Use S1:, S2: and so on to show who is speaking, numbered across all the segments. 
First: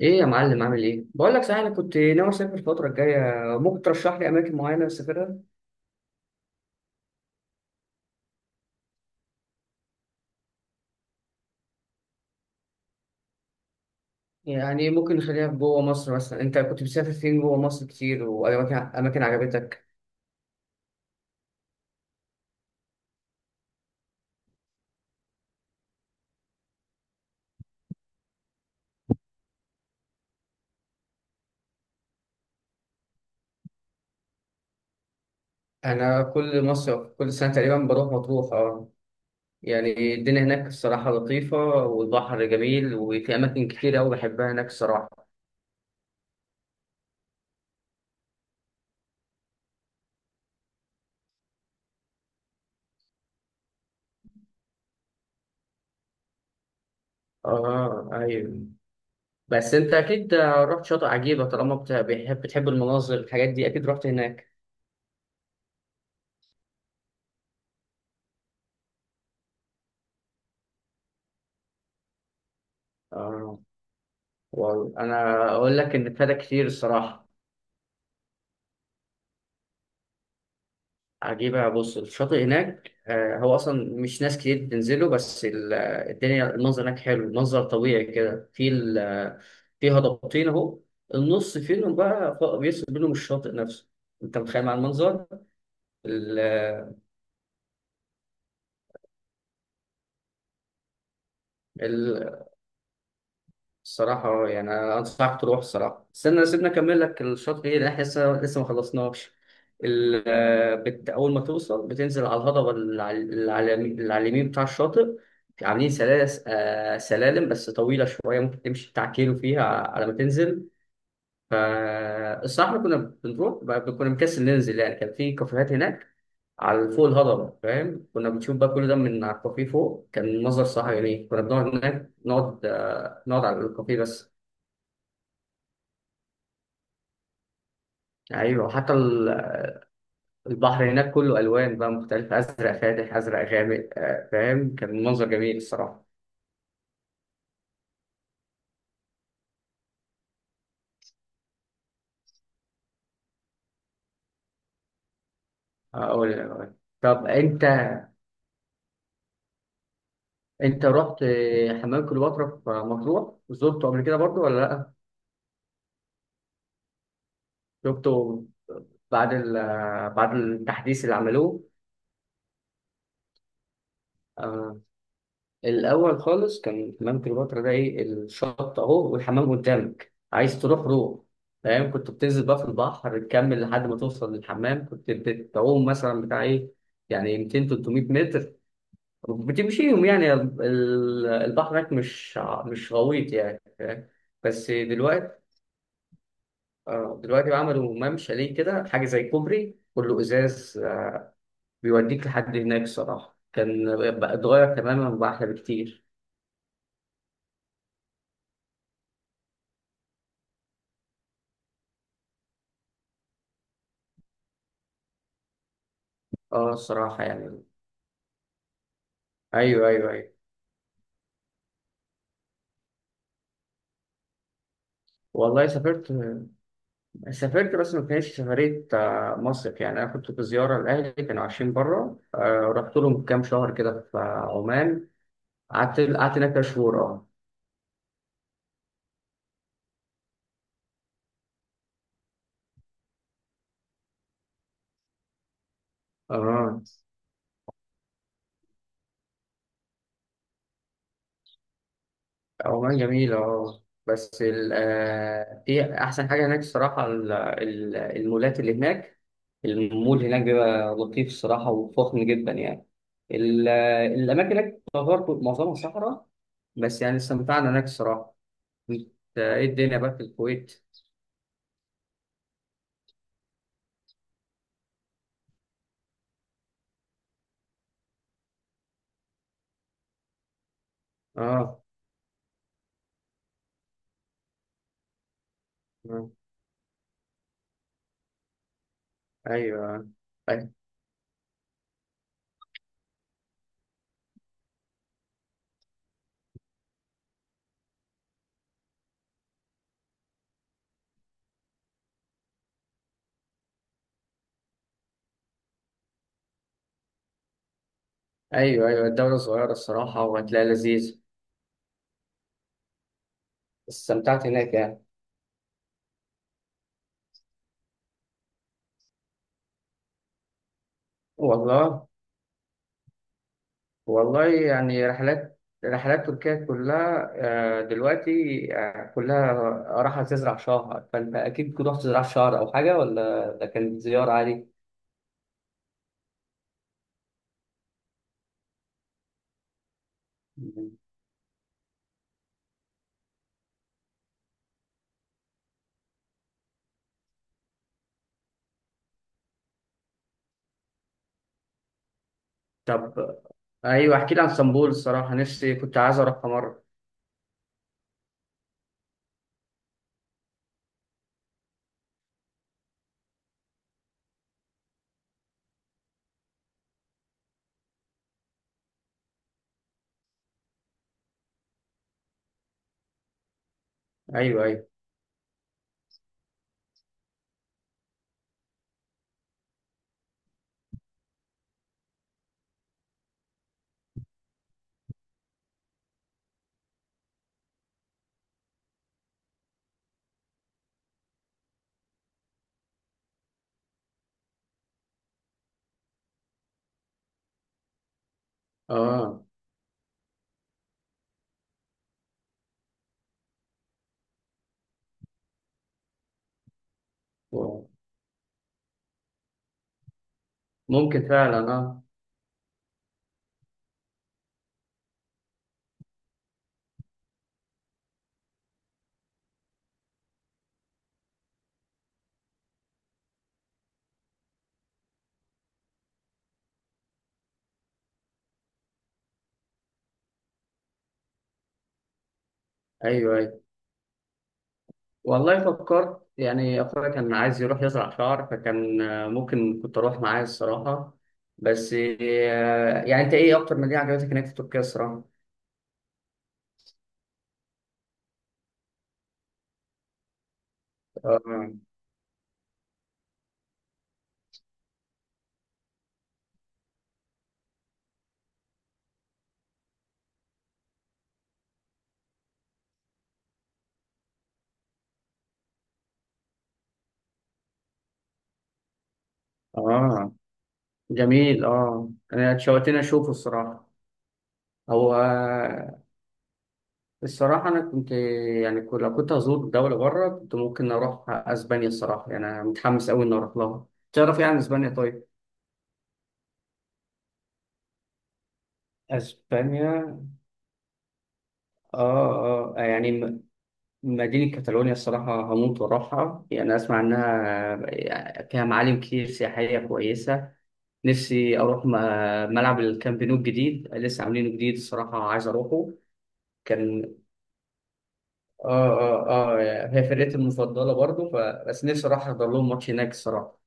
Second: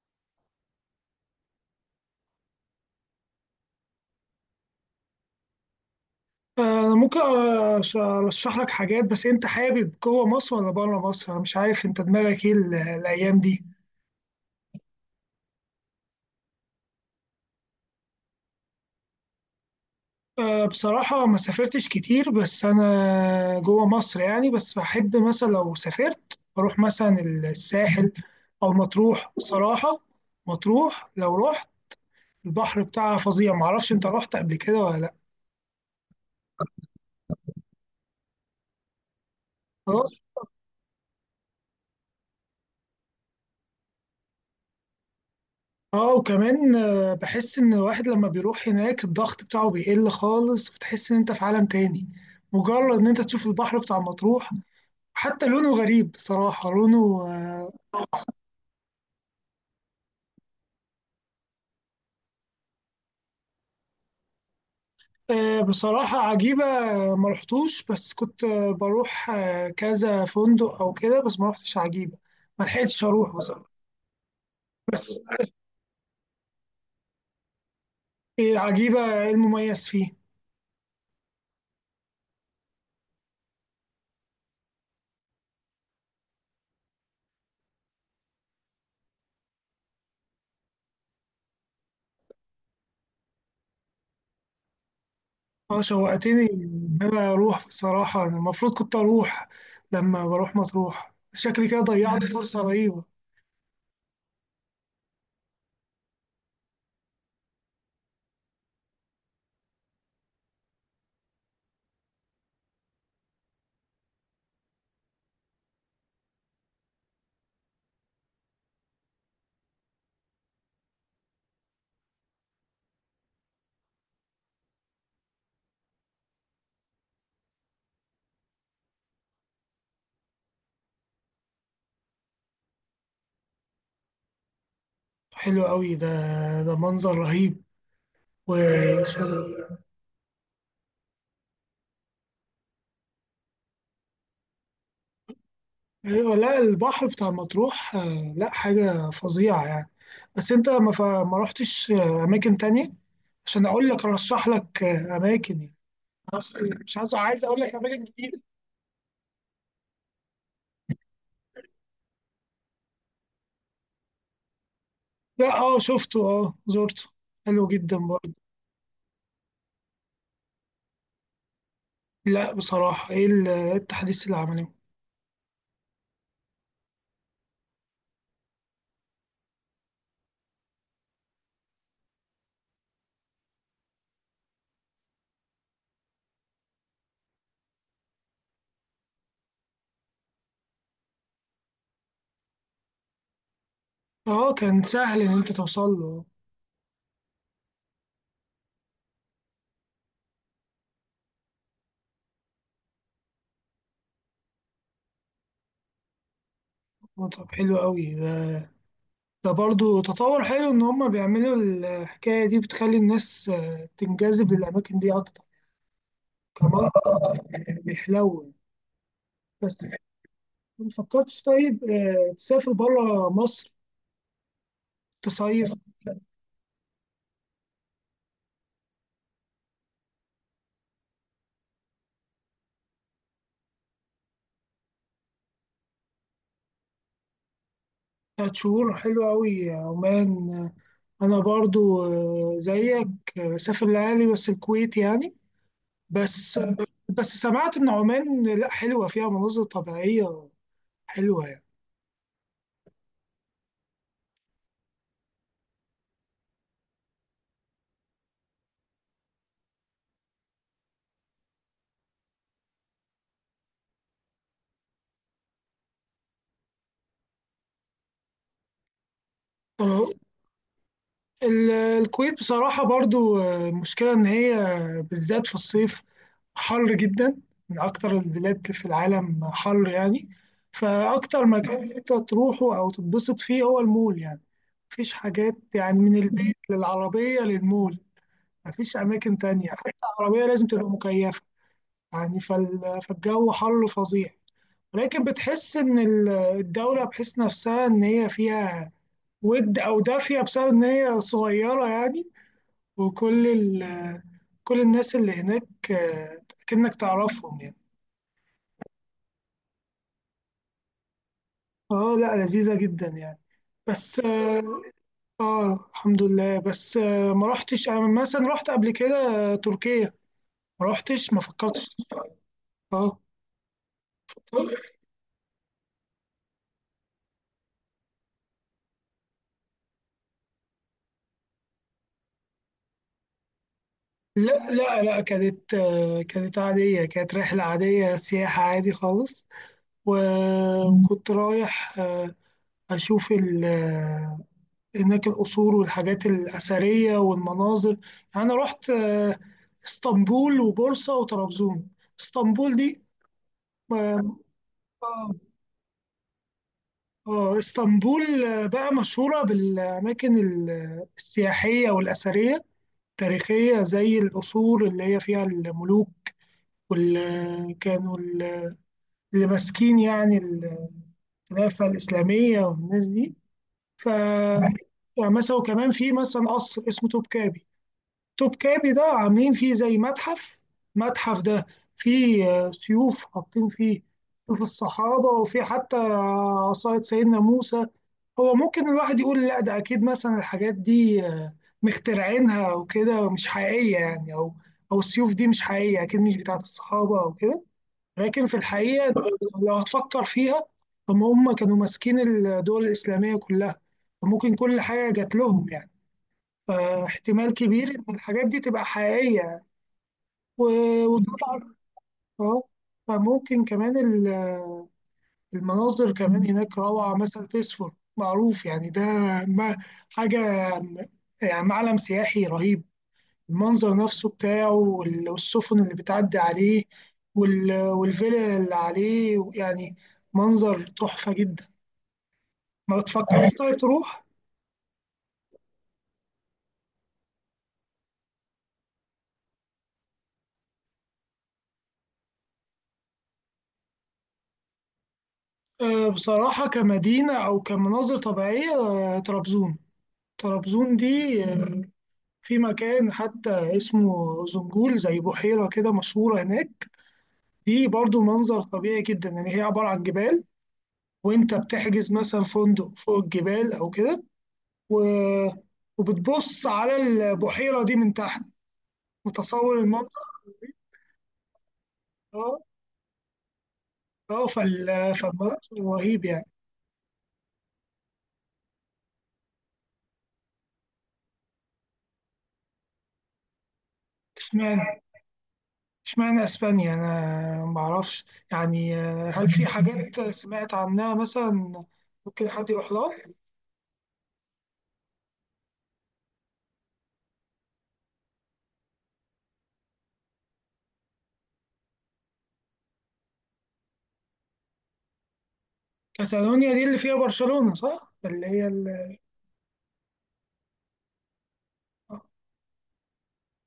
S1: ايه يا معلم عامل ايه؟ بقول لك صحيح انا كنت ناوي اسافر الفترة الجاية. ممكن ترشح لي اماكن معينة اسافرها؟
S2: أنا ممكن أرشح لك حاجات. بس أنت حابب جوه مصر ولا بره مصر؟ أنا مش عارف أنت دماغك إيه الأيام دي.
S1: يعني ممكن نخليها في جوه مصر، مثلا انت كنت بتسافر فين جوه مصر كتير، واماكن اماكن عجبتك؟
S2: بصراحة ما سافرتش كتير بس أنا جوه مصر يعني. بس بحب مثلا لو سافرت أروح مثلا الساحل أو مطروح بصراحة. مطروح لو رحت البحر بتاعها فظيع. معرفش أنت رحت قبل كده ولا لأ.
S1: انا كل مصر كل سنة تقريبا بروح مطروح، اه. يعني
S2: خلاص.
S1: الدنيا هناك الصراحة لطيفة، والبحر جميل، وفي اماكن كتير قوي بحبها هناك الصراحة.
S2: اه، وكمان بحس ان الواحد لما بيروح هناك الضغط بتاعه بيقل خالص، وتحس ان انت في عالم تاني. مجرد ان انت تشوف البحر بتاع مطروح حتى لونه غريب بصراحة. لونه.
S1: اه، ايوه. بس انت اكيد رحت شاطئ عجيبة، طالما بتحب المناظر الحاجات دي، اكيد رحت هناك.
S2: بصراحة عجيبة. ما رحتوش، بس كنت. بروح كذا فندق او كده، بس ما رحتش عجيبة. ما لحقتش اروح
S1: اه،
S2: بصراحة.
S1: والله
S2: بس
S1: انا
S2: بس،
S1: اقول لك ان ابتدى كتير الصراحه.
S2: عجيبة ايه المميز فيه.
S1: عجيبه، بص، الشاطئ هناك هو اصلا مش ناس كتير بتنزله، بس الدنيا المنظر هناك حلو، منظر طبيعي كده، في في هضبتين اهو. النص فيهم بقى بيفصل بينهم الشاطئ نفسه. انت متخيل مع المنظر.
S2: اه، شوقتني
S1: ال-
S2: إن انا اروح بصراحة. أنا المفروض كنت اروح لما بروح مطروح. شكلي كده ضيعت فرصة رهيبة.
S1: الصراحة يعني أنا أنصحك تروح الصراحة. استنى سيبنا أكمل لك الشاطئ إيه، لأن إحنا لسه ما خلصناش. أول ما توصل بتنزل على الهضبة اللي على اليمين اللي على اليمين بتاع الشاطئ. عاملين سلالس... آه، سلالم بس طويلة شوية، ممكن تمشي بتاع كيلو فيها على ما تنزل. فالصراحة إحنا كنا، كنا مكسل ننزل يعني. كان في كافيهات هناك على فوق الهضبة، فاهم، كنا بنشوف بقى كل ده من على الكافيه فوق، كان منظر صح يعني. كنا بنقعد هناك، نقعد على الكافيه بس.
S2: حلو قوي ده. ده منظر رهيب.
S1: ايوه، حتى
S2: وشغل.
S1: البحر هناك كله الوان بقى مختلفه، ازرق فاتح ازرق غامق، فاهم، كان منظر جميل الصراحه.
S2: ايوه، لا البحر بتاع مطروح لا، حاجة فظيعة يعني. بس انت ما رحتش اماكن تانية عشان اقول لك ارشح لك اماكن يعني.
S1: اول
S2: بس
S1: الالوان.
S2: مش عايز
S1: طب
S2: عايز اقول
S1: انت،
S2: لك اماكن جديدة.
S1: انت رحت حمام كليوباترا في مطروح؟ زرته قبل كده برضو ولا لا؟
S2: لا، اه شفته، اه زرته، حلو جدا برضه.
S1: شفته بعد بعد التحديث اللي عملوه؟
S2: لا بصراحة، إيه التحديث اللي عمله؟
S1: آه. الاول خالص كان حمام كليوباترا ده ايه، الشط اهو والحمام قدامك، عايز تروح روح. فاهم، كنت بتنزل بقى في البحر تكمل لحد ما توصل للحمام، كنت بتعوم مثلا بتاع ايه، يعني 200 300 متر بتمشيهم يعني. البحر هناك مش غويط يعني، فاهم؟
S2: اه،
S1: بس
S2: كان سهل ان
S1: دلوقتي،
S2: انت توصل له.
S1: دلوقتي بقى عملوا ممشى ليه كده، حاجه زي كوبري كله ازاز، بيوديك لحد هناك. صراحه كان بقى اتغير تماما، وبقى احلى بكتير.
S2: طب حلو قوي ده، ده برضو تطور حلو ان هم بيعملوا الحكايه دي، بتخلي الناس تنجذب للاماكن دي اكتر.
S1: اه،
S2: كمان
S1: الصراحه يعني.
S2: بيحلو. بس
S1: ايوه، ايوه، ايوه.
S2: ما فكرتش طيب تسافر بره مصر
S1: والله
S2: تصيف؟
S1: سافرت. سافرت، بس ما كانتش سفريه مصيف يعني، انا كنت في زياره لاهلي، كانوا عايشين بره، رحت لهم كام شهر كده في عمان. قعدت هناك كام شهور، اه.
S2: تلات شهور، حلو قوي عمان. انا برضو زيك، بسافر لأهلي بس الكويت يعني. بس.
S1: اه،
S2: بس سمعت ان عمان لا حلوه فيها مناظر طبيعيه حلوه.
S1: عمان جميله، اه. بس ال... آه، في احسن حاجه هناك الصراحه، المولات اللي هناك. المول هناك بيبقى لطيف الصراحه، وفخم جدا يعني. ال... آه، الاماكن هناك برضه معظمها صحراء، بس يعني استمتعنا هناك الصراحه. انت، ايه الدنيا بقى
S2: يعني
S1: في الكويت؟
S2: الكويت بصراحة برضو مشكلة إن هي بالذات في الصيف حر جدا. من أكتر البلاد في العالم حر يعني. فأكتر
S1: اه.
S2: مكان أنت تروحه أو تتبسط فيه هو المول يعني. مفيش حاجات، يعني من
S1: آه.
S2: البيت للعربية للمول. مفيش أماكن تانية حتى.
S1: ايوه.
S2: العربية لازم
S1: أي-،
S2: تبقى مكيفة. يعني فالجو حر فظيع. لكن بتحس إن الدولة، بحس نفسها إن هي فيها ود أو دافية بسبب إن هي صغيرة يعني. وكل ال كل الناس اللي هناك كأنك تعرفهم يعني.
S1: ايوه، ايوه، الدولة صغيرة الصراحة، وهتلاقي لذيذ.
S2: اه، لا لذيذة جدا يعني. بس
S1: استمتعت
S2: اه،
S1: هناك يعني.
S2: الحمد لله. بس آه ما رحتش انا مثلا. رحت قبل كده تركيا. ما رحتش، ما فكرتش.
S1: والله،
S2: اه
S1: والله يعني رحلات، رحلات تركيا كلها دلوقتي كلها راحة تزرع شهر. فأنت أكيد كنت رحت تزرع شهر أو حاجة، ولا ده كانت زيارة عادي؟
S2: لا لا لا، كانت عادية، كانت رحلة عادية سياحة عادي خالص.
S1: مم.
S2: وكنت رايح أشوف هناك القصور والحاجات الأثرية والمناظر يعني. أنا رحت اسطنبول وبورصة وطرابزون. اسطنبول دي
S1: طب، أيوه احكي
S2: آه
S1: لي عن اسطنبول
S2: آه،
S1: الصراحة، نفسي كنت عايز أروحها مرة.
S2: آه، اسطنبول بقى مشهورة بالأماكن السياحية والأثرية التاريخية زي القصور اللي هي فيها الملوك، واللي كانوا اللي ماسكين يعني الخلافة الإسلامية والناس دي. ف
S1: أيوه، أيوه،
S2: يعني مثلا وكمان في مثلا قصر اسمه توبكابي. توبكابي ده عاملين فيه زي متحف. المتحف ده فيه سيوف حاطين فيه سيوف الصحابة، وفيه حتى عصاية سيدنا موسى. هو ممكن الواحد يقول لا ده أكيد، مثلا الحاجات دي مخترعينها وكده مش حقيقية يعني. أو السيوف دي مش حقيقية، أكيد مش بتاعة الصحابة أو كده. لكن في الحقيقة أنت
S1: آه.
S2: لو هتفكر فيها، طب ما هم كانوا ماسكين الدول الإسلامية كلها، فممكن كل حاجة جات لهم يعني. فاحتمال
S1: و-،
S2: كبير إن الحاجات دي تبقى حقيقية.
S1: ممكن فعلا،
S2: ودولار.
S1: آه.
S2: اه، فممكن كمان المناظر كمان هناك روعة، مثلا تسفر معروف يعني ده ما- حاجة، م- يعني معلم سياحي رهيب، المنظر نفسه بتاعه والسفن اللي بتعدي عليه والفيلا اللي عليه يعني. منظر تحفة جدا. ما
S1: أيوه،
S2: بتفكرش
S1: أيوه،
S2: طيب تروح؟
S1: والله فكرت يعني، أخويا كان عايز يروح يزرع شعر، فكان ممكن كنت أروح معاه الصراحة. بس يعني أنت إيه أكتر مدينة عجبتك هناك في تركيا الصراحة؟
S2: بصراحة كمدينة أو كمناظر طبيعية طرابزون. طرابزون دي
S1: آه،
S2: في مكان حتى اسمه زنجول زي بحيرة كده مشهورة هناك. دي برضو منظر طبيعي جدا. يعني هي عبارة عن جبال، وانت بتحجز مثلا فندق فوق الجبال او كده، و... وبتبص على البحيرة دي من تحت، متصور المنظر.
S1: آه، جميل، آه، أنا
S2: اه
S1: اتشوقتني أشوفه الصراحة.
S2: اه،
S1: هو
S2: فالمنظر رهيب يعني.
S1: الصراحة أنا كنت، يعني لو كنت هزور دولة بره كنت ممكن أروح أسبانيا الصراحة، يعني أنا متحمس أوي إني أروح لها. تعرف يعني أسبانيا
S2: اشمعنى
S1: طيب؟
S2: اشمعنى اسبانيا، انا معرفش. يعني هل في
S1: اسبانيا،
S2: حاجات سمعت عنها مثلا ممكن حد
S1: اه اه
S2: يروح لها؟
S1: يعني، مدينة كاتالونيا الصراحة هموت وأروحها، يعني أسمع إنها فيها معالم كتير سياحية كويسة. نفسي أروح ملعب الكامب نو الجديد، لسه عاملينه جديد الصراحة، عايز أروحه.
S2: كاتالونيا دي اللي
S1: كان،
S2: فيها برشلونة صح؟ اللي هي
S1: آه آه آه، هي فرقتي المفضلة برضه ف... بس نفسي أروح أحضر لهم ماتش هناك الصراحة.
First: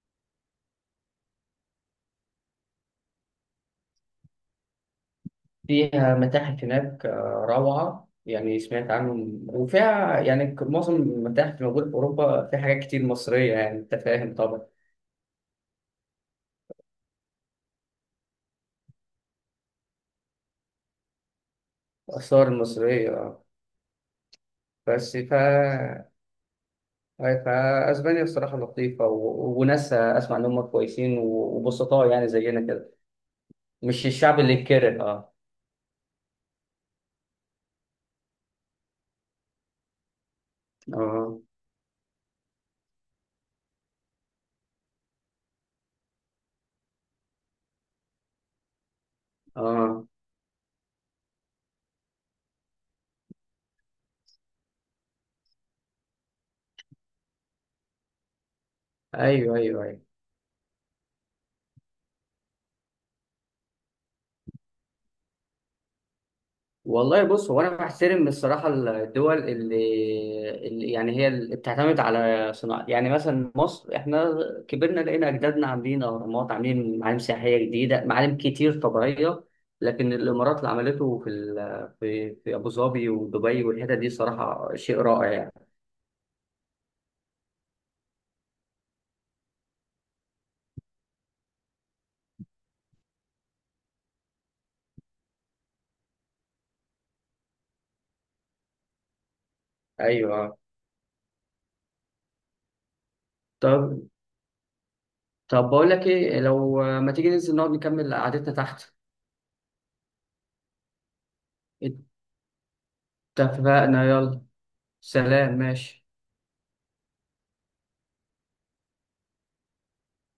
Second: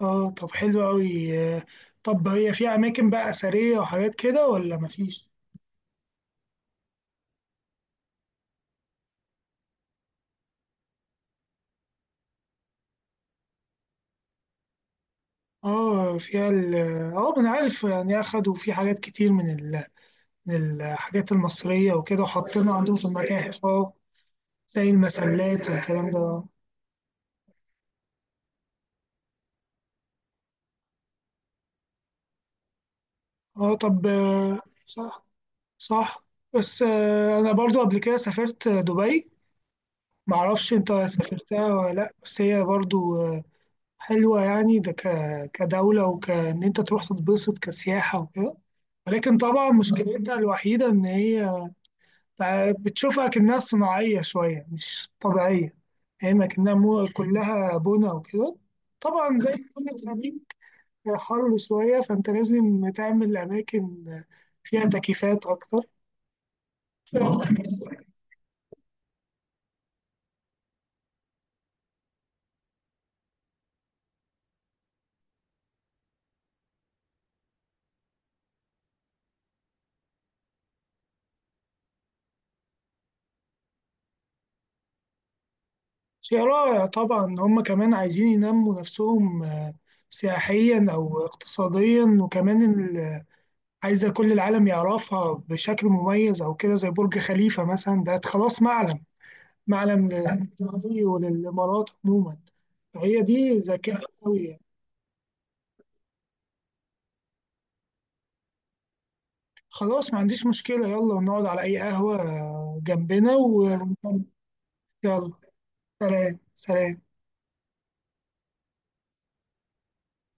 S2: اه طب حلو قوي. طب هي فيها اماكن بقى اثريه وحاجات كده ولا مفيش؟
S1: فيها متاحف هناك روعة يعني، سمعت عنهم. وفيها يعني، معظم المتاحف اللي موجودة في أوروبا فيها حاجات كتير مصرية، يعني أنت فاهم طبعا.
S2: اه فيها اه انا عارف، يعني اخدوا في حاجات كتير من من الحاجات المصريه وكده،
S1: الآثار
S2: وحطينا عندهم في
S1: المصرية آه.
S2: المتاحف اه. زي
S1: بس ف،
S2: المسلات والكلام ده.
S1: أي، فاسبانيا الصراحه لطيفه، و... وناسها اسمع ان هم كويسين وبسطاء، يعني زينا كده،
S2: اه
S1: مش
S2: طب
S1: الشعب اللي يتكره،
S2: صح،
S1: اه.
S2: صح. بس انا برضو قبل كده سافرت دبي. معرفش انت
S1: اه،
S2: سافرتها ولا لا، بس هي برضو حلوة يعني. ده كدولة، وكأن أنت تروح تتبسط كسياحة وكده. ولكن طبعا
S1: اه،
S2: مشكلتها الوحيدة إن هي بتشوفها كأنها صناعية شوية مش طبيعية. يعني هي ما كأنها كلها بنا وكده. طبعا زي
S1: ايوه، ايوه،
S2: كل
S1: ايوه.
S2: جديد، حر شوية فأنت لازم تعمل أماكن فيها تكييفات أكتر.
S1: والله بص، هو انا بحترم الصراحه الدول اللي، اللي يعني هي اللي بتعتمد على صناعه. يعني مثلا مصر، احنا كبرنا لقينا اجدادنا عاملين اهرامات، عاملين معالم سياحيه جديده، معالم كتير طبيعيه. لكن الامارات اللي عملته في ال...، في ابو ظبي ودبي والحتت دي، صراحه شيء رائع يعني.
S2: شيء رائع. طبعا هم كمان عايزين ينموا نفسهم سياحيا أو اقتصاديا، وكمان عايزة كل العالم يعرفها بشكل مميز أو كده، زي برج خليفة مثلا ده خلاص معلم، معلم
S1: ايوه.
S2: للماضي وللإمارات عموما. فهي دي
S1: طب،
S2: ذكاء أوي يعني.
S1: طب بقول لك ايه، لو ما تيجي ننزل نقعد نكمل قعدتنا تحت؟
S2: خلاص، ما عنديش مشكلة، يلا ونقعد على أي قهوة جنبنا و...
S1: اتفقنا، يلا،
S2: يلا،
S1: سلام، ماشي.
S2: سلام سلام.